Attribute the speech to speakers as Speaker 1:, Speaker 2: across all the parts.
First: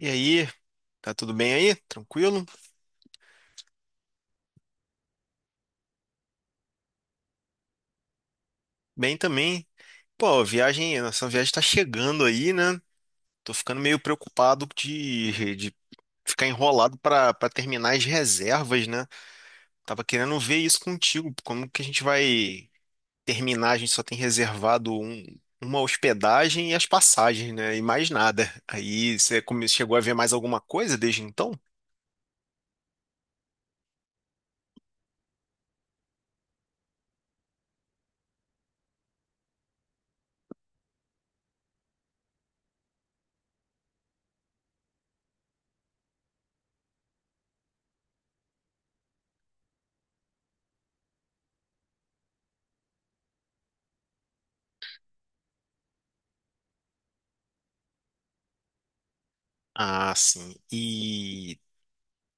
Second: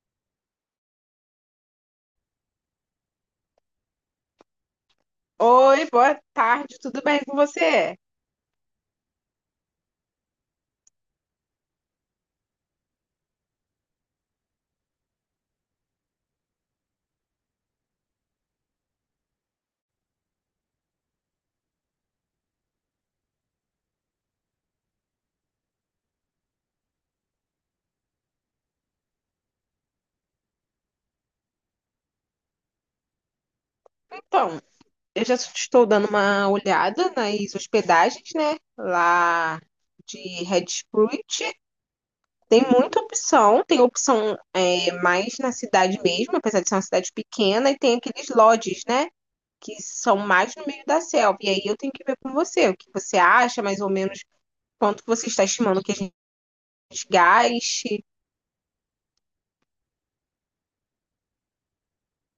Speaker 1: E aí, tá tudo bem aí? Tranquilo?
Speaker 2: Oi, boa tarde, tudo bem com você?
Speaker 1: Bem também. Pô, a viagem, a nossa viagem tá chegando aí, né? Tô ficando meio preocupado de ficar enrolado pra para terminar as reservas, né? Tava querendo ver isso contigo, como que a gente vai terminar? A gente só tem reservado uma hospedagem e as passagens, né? E mais nada. Aí você chegou a ver mais alguma coisa desde então?
Speaker 2: Então, eu já estou dando uma olhada nas hospedagens, né? Lá de Red Sprite. Tem muita opção, tem opção mais na cidade mesmo, apesar de ser uma cidade pequena, e tem aqueles lodges, né? Que são mais no meio da selva. E aí eu tenho que ver com você o que você acha, mais ou menos quanto você está estimando que a gente gaste.
Speaker 1: Ah, sim.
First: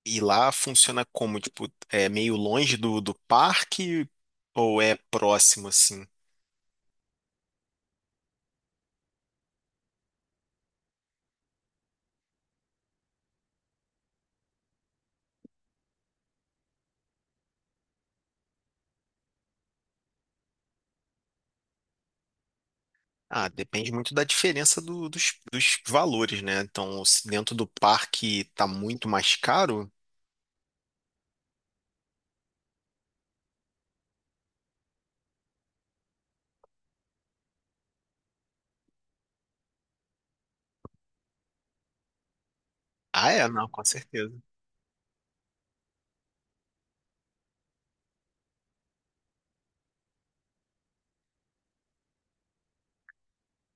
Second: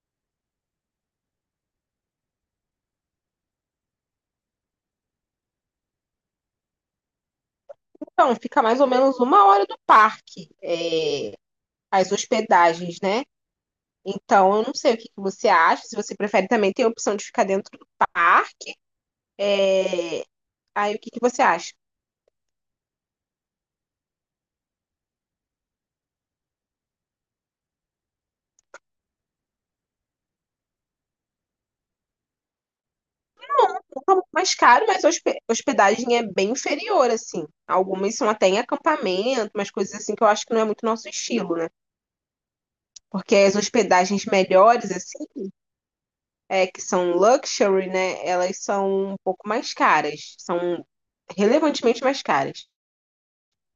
Speaker 1: E lá funciona como? Tipo, é meio longe do parque ou é próximo assim?
Speaker 2: Então, fica mais ou menos uma hora do parque, as hospedagens, né? Então, eu não sei o que que você acha. Se você prefere, também tem a opção de ficar dentro do parque. É, Aí, o que que você acha?
Speaker 1: Ah, depende muito da diferença dos valores, né? Então, se dentro do parque tá muito mais caro.
Speaker 2: Um pouco mais caro, mas a hospedagem é bem inferior, assim. Algumas são até em acampamento, umas coisas assim que eu acho que não é muito nosso estilo, né?
Speaker 1: Ah,
Speaker 2: Porque
Speaker 1: é,
Speaker 2: as
Speaker 1: não, com
Speaker 2: hospedagens
Speaker 1: certeza.
Speaker 2: melhores, assim, que são luxury, né? Elas são um pouco mais caras. São relevantemente mais caras.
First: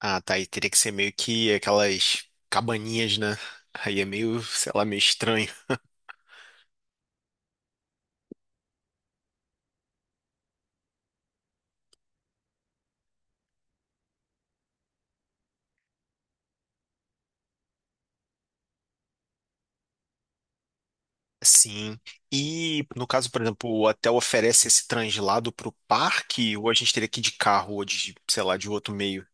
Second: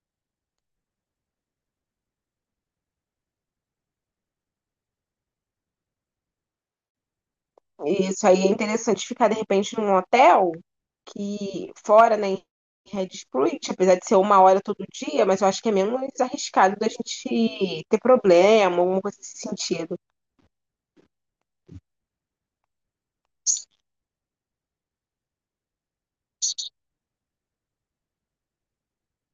Speaker 1: Ah, tá. Aí teria que ser meio que aquelas cabaninhas, né? Aí é meio, sei lá, meio estranho.
Speaker 2: Isso aí é interessante ficar, de repente, num hotel que fora, né, em Red Sprint, apesar de ser uma hora todo dia, mas eu acho que é menos arriscado da gente ter problema, alguma coisa nesse sentido.
Speaker 1: Sim. E no caso, por exemplo, o hotel oferece esse translado para o parque, ou a gente teria que ir de carro ou de, sei lá, de outro meio?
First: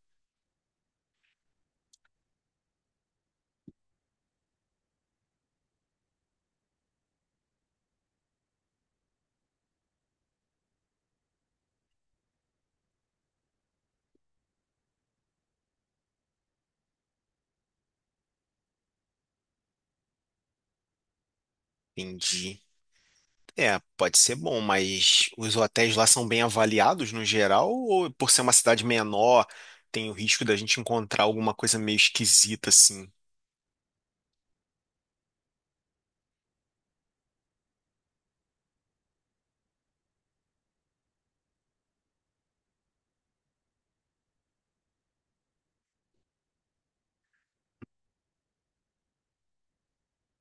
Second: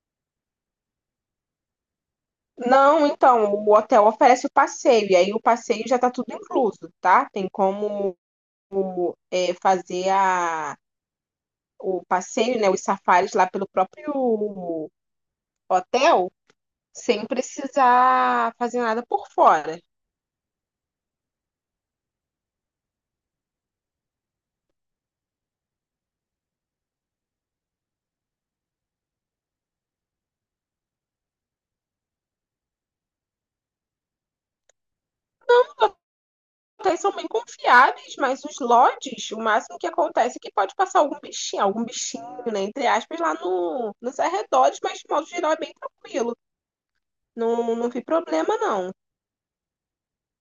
Speaker 2: Não, então, o hotel oferece o passeio, e aí o passeio já está tudo incluso, tá? Tem como fazer o passeio, né, os safaris lá pelo próprio hotel, sem precisar fazer nada por fora.
Speaker 1: Entendi. É, pode ser bom, mas os hotéis lá são bem avaliados no geral, ou por ser uma cidade menor, tem o risco da gente encontrar alguma coisa meio esquisita assim?
Speaker 2: Hotéis são bem confiáveis, mas os lodges, o máximo que acontece é que pode passar algum bichinho, né, entre aspas, lá no, nos arredores, mas de modo geral é bem tranquilo. Não, não vi problema, não.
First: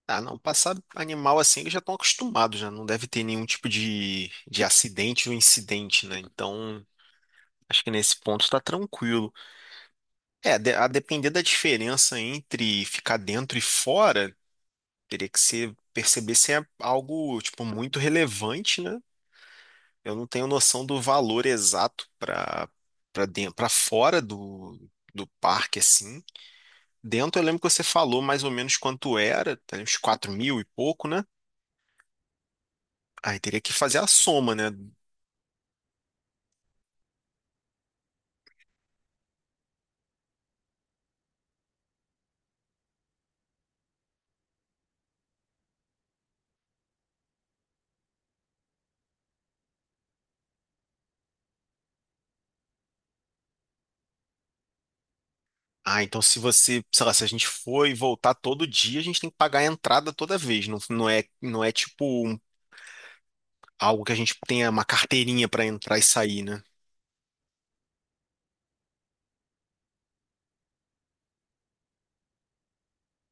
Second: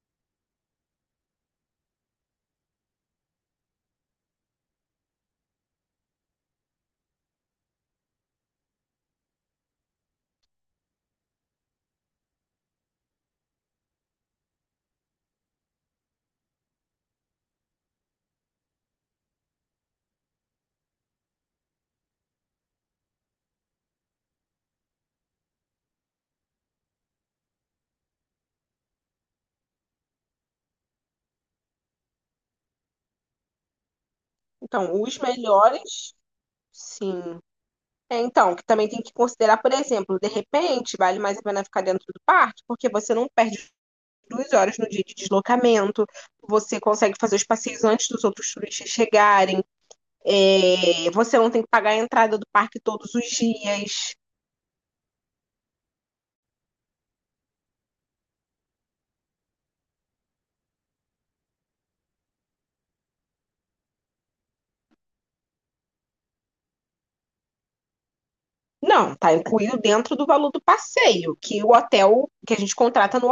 Speaker 1: Ah, não, passar animal assim, eles já estão acostumados, já não deve ter nenhum tipo de acidente ou incidente, né? Então, acho que nesse ponto tá tranquilo. É, a depender da diferença entre ficar dentro e fora, teria que ser, perceber se é algo, tipo, muito relevante, né? Eu não tenho noção do valor exato para dentro, para fora do parque, assim. Dentro, eu lembro que você falou mais ou menos quanto era, tá, uns 4 mil e pouco, né? Aí teria que fazer a soma, né?
Speaker 2: Então, os melhores, sim. É, então, que também tem que considerar, por exemplo, de repente, vale mais a pena ficar dentro do parque, porque você não perde duas horas no dia de deslocamento, você consegue fazer os passeios antes dos outros turistas chegarem, você não tem que pagar a entrada do parque todos os dias.
Speaker 1: Ah, então se você, sei lá, se a gente for e voltar todo dia, a gente tem que pagar a entrada toda vez. Não, não é tipo algo que a gente tenha uma carteirinha pra entrar e sair, né?
Speaker 2: Não, tá incluído dentro do valor do passeio, que a gente contrata no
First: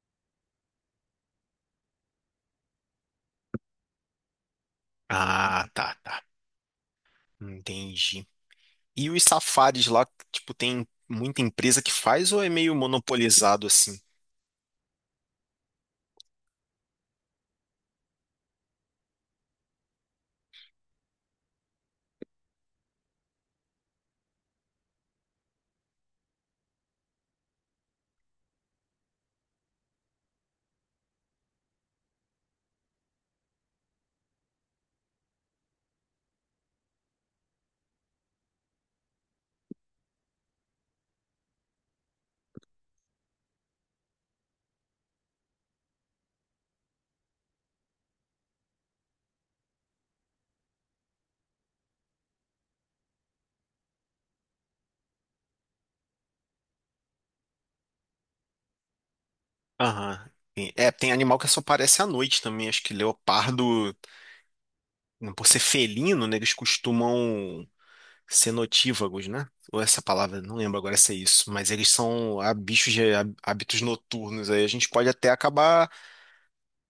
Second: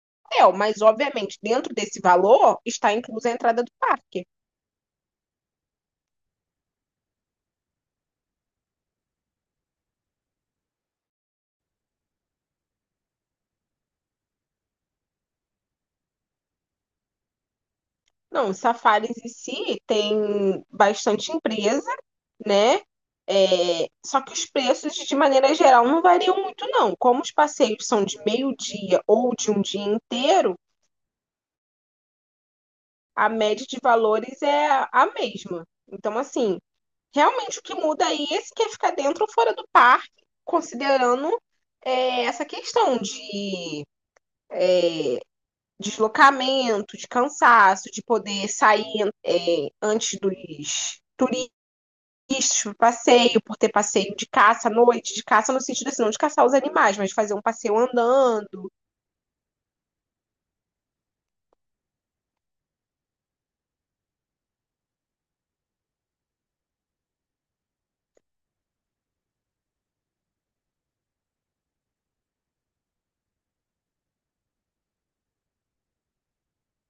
Speaker 2: hotel, mas obviamente dentro desse valor está inclusa a entrada do parque.
Speaker 1: Ah, tá, tá. Entendi. E os safaris lá, tipo, tem muita empresa que faz ou é meio monopolizado assim?
Speaker 2: Não, os safaris em si tem bastante empresa, né? É, só que os preços, de maneira geral, não variam muito, não. Como os passeios são de meio-dia ou de um dia inteiro, a média de valores é a mesma. Então, assim, realmente o que muda aí é se quer ficar dentro ou fora do parque, considerando essa questão de deslocamento, de cansaço, de poder sair antes dos turistas para passeio, por ter passeio de caça à noite, de caça no sentido assim, não de caçar os animais, mas fazer um passeio andando.
Speaker 1: Aham. É, tem animal que só aparece à noite também. Acho que leopardo, por ser felino, né? Eles costumam cenotívagos, né? Ou essa palavra, não lembro agora se é isso, mas eles são bichos de hábitos noturnos. Aí a gente pode até acabar,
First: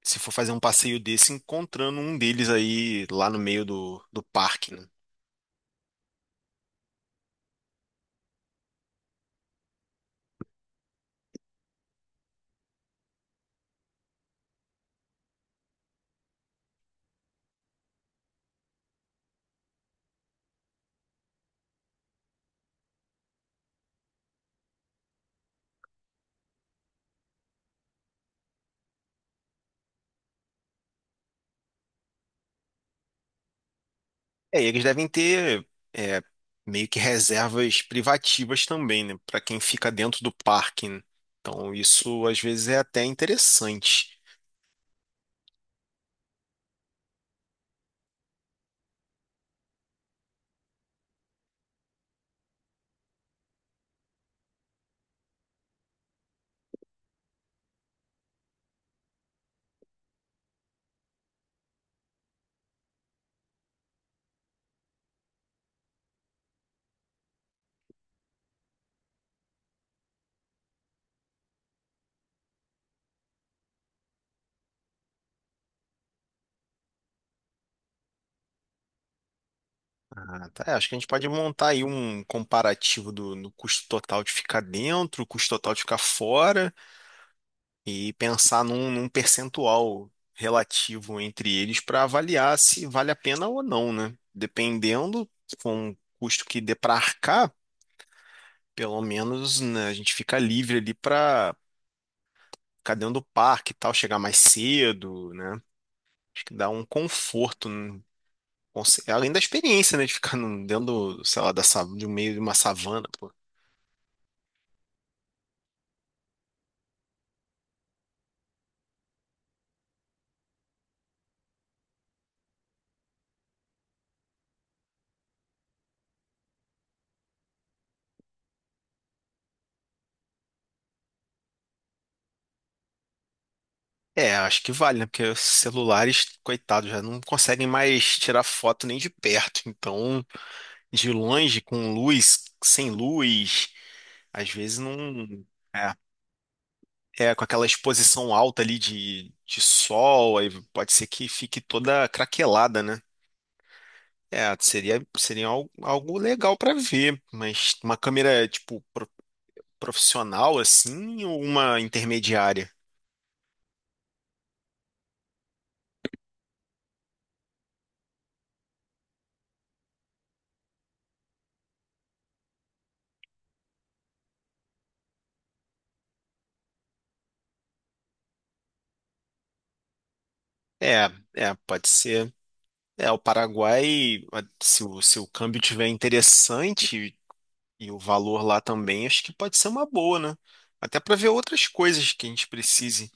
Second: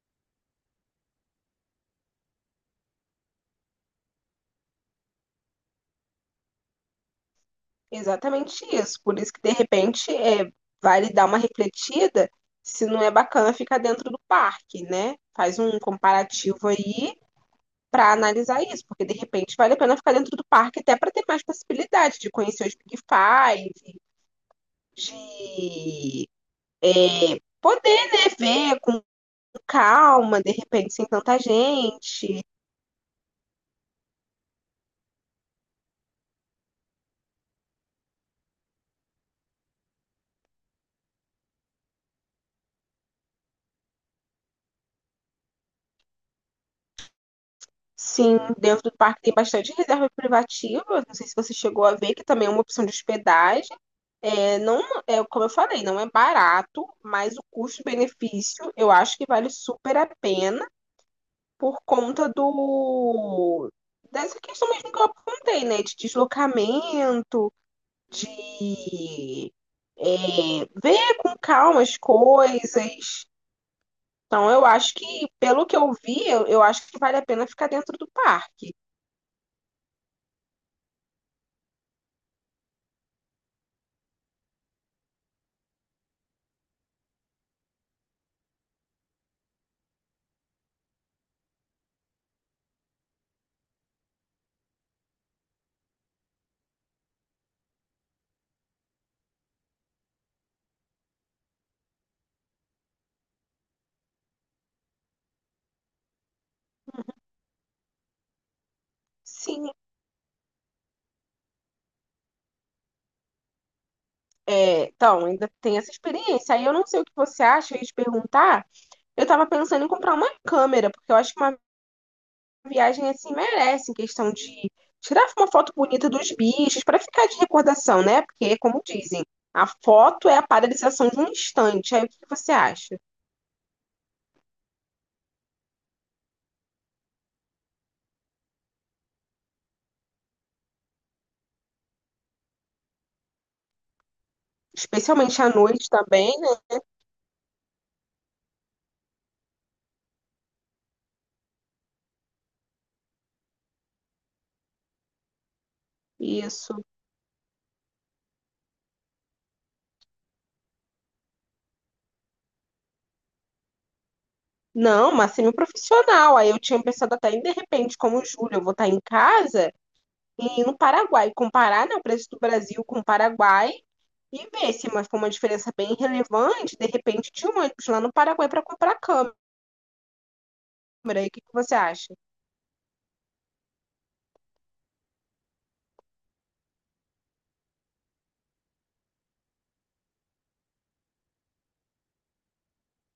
Speaker 1: se for fazer um passeio desse, encontrando um deles aí lá no meio do parque, né?
Speaker 2: Exatamente isso. Por isso que de repente vale dar uma refletida se não é bacana ficar dentro do parque, né? Faz um comparativo aí para analisar isso, porque de repente vale a pena ficar dentro do parque até para ter mais possibilidade de conhecer os Big Five, de poder, né, ver com calma, de repente sem tanta gente.
Speaker 1: É, eles devem ter é, meio que reservas privativas também, né? Para quem fica dentro do parque, né? Então isso às vezes é até interessante.
Speaker 2: Sim, dentro do parque tem bastante reserva privativa. Não sei se você chegou a ver, que também é uma opção de hospedagem. É, não, é, como eu falei, não é barato, mas o custo-benefício eu acho que vale super a pena. Por conta do dessa questão mesmo que eu apontei, né? De deslocamento, de ver com calma as coisas. Então, eu acho que, pelo que eu vi, eu acho que vale a pena ficar dentro do parque.
Speaker 1: Ah, tá. É, acho que a gente pode montar aí um comparativo do custo total de ficar dentro, o custo total de ficar fora. E pensar num percentual relativo entre eles para avaliar se vale a pena ou não, né? Dependendo, se for um custo que dê para arcar, pelo menos, né, a gente fica livre ali para ficar dentro do parque e tal, chegar mais cedo, né? Acho que dá um conforto, né? Além da
Speaker 2: Sim,
Speaker 1: experiência, né, de ficar dentro, do, sei lá, do meio de uma savana, pô.
Speaker 2: é, então, ainda tem essa experiência. Aí eu não sei o que você acha, eu ia te perguntar. Eu tava pensando em comprar uma câmera, porque eu acho que uma viagem assim merece, em questão de tirar uma foto bonita dos bichos, para ficar de recordação, né? Porque, como dizem, a foto é a paralisação de um instante. Aí o que que você acha?
Speaker 1: É, acho que vale, né? Porque os celulares, coitados, já não conseguem mais tirar foto nem de perto. Então, de longe, com luz, sem luz, às vezes
Speaker 2: Especialmente
Speaker 1: não.
Speaker 2: à noite
Speaker 1: É,
Speaker 2: também, né?
Speaker 1: é com aquela exposição alta ali de sol, aí pode ser que fique toda craquelada, né? É, seria algo legal para
Speaker 2: Isso.
Speaker 1: ver, mas uma câmera, tipo, profissional assim, ou uma intermediária?
Speaker 2: Não, mas semi-profissional. Aí eu tinha pensado até em, de repente, como julho, eu vou estar em casa e ir no Paraguai, comparar, né, o preço do Brasil com o Paraguai e ver se mas foi uma diferença bem relevante, de repente, de um ônibus lá no Paraguai para comprar câmera.
Speaker 1: É,
Speaker 2: E o que que você
Speaker 1: pode
Speaker 2: acha?
Speaker 1: ser. É, o Paraguai, se o câmbio tiver interessante. E o valor lá também acho que pode ser uma boa, né? Até para ver outras coisas que a gente precise,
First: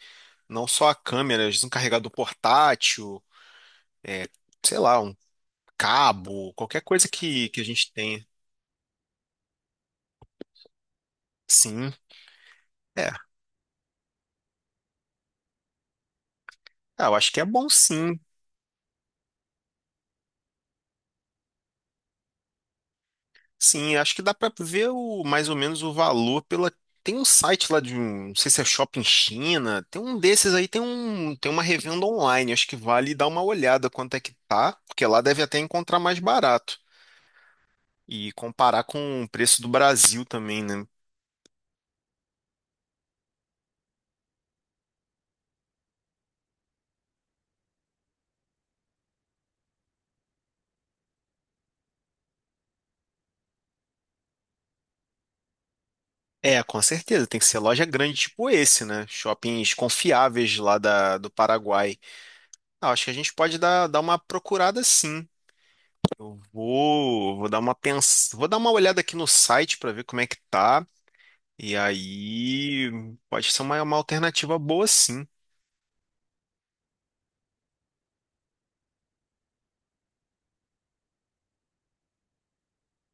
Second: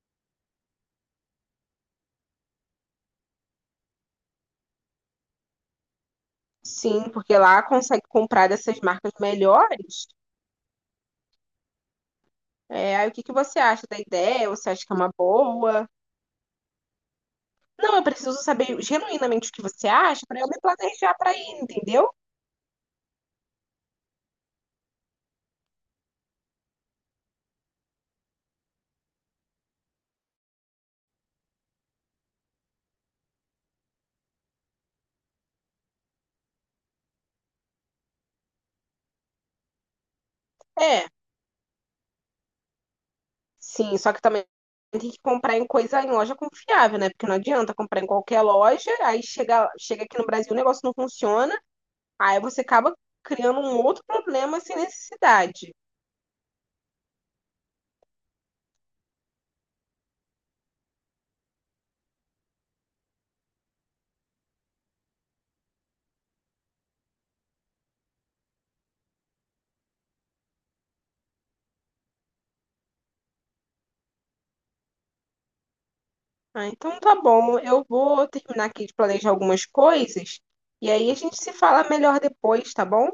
Speaker 1: não só a câmera, às vezes um carregador portátil, é, sei lá, um cabo,
Speaker 2: Sim, porque
Speaker 1: que
Speaker 2: lá
Speaker 1: a gente
Speaker 2: consegue
Speaker 1: tenha.
Speaker 2: comprar dessas marcas melhores.
Speaker 1: Sim,
Speaker 2: É, aí
Speaker 1: é.
Speaker 2: o que que você acha da ideia? Você acha que é uma boa?
Speaker 1: Ah, eu acho que é bom
Speaker 2: Não, eu
Speaker 1: sim.
Speaker 2: preciso saber genuinamente o que você acha para eu me planejar para ir, entendeu?
Speaker 1: Sim, acho que dá para ver o, mais ou menos o valor pela. Tem um site lá de um, não sei se é Shopping China, tem um desses aí, tem uma revenda online, acho que vale dar uma olhada quanto é que tá, porque lá deve até encontrar mais barato. E comparar com o preço do Brasil também, né?
Speaker 2: É, sim, só que também tem que comprar em coisa em loja confiável, né? Porque não adianta comprar em qualquer loja, aí chega aqui no Brasil o negócio não funciona, aí você acaba criando um outro problema sem necessidade.
Speaker 1: É, com certeza, tem que ser loja grande tipo esse, né? Shoppings confiáveis lá do Paraguai. Ah, acho que a gente pode dar uma procurada sim. Vou dar uma vou dar uma olhada aqui no site para ver como é que tá. E aí pode ser uma alternativa boa sim.
Speaker 2: Ah, então tá bom. Eu vou terminar aqui de planejar algumas coisas e aí a gente se fala melhor depois, tá bom?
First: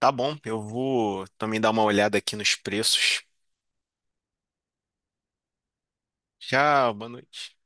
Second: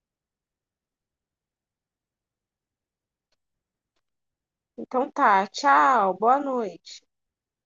Speaker 1: Tá bom, eu vou também dar uma olhada aqui nos preços.
Speaker 2: Então tá. Tchau. Boa
Speaker 1: Tchau,
Speaker 2: noite.
Speaker 1: boa noite.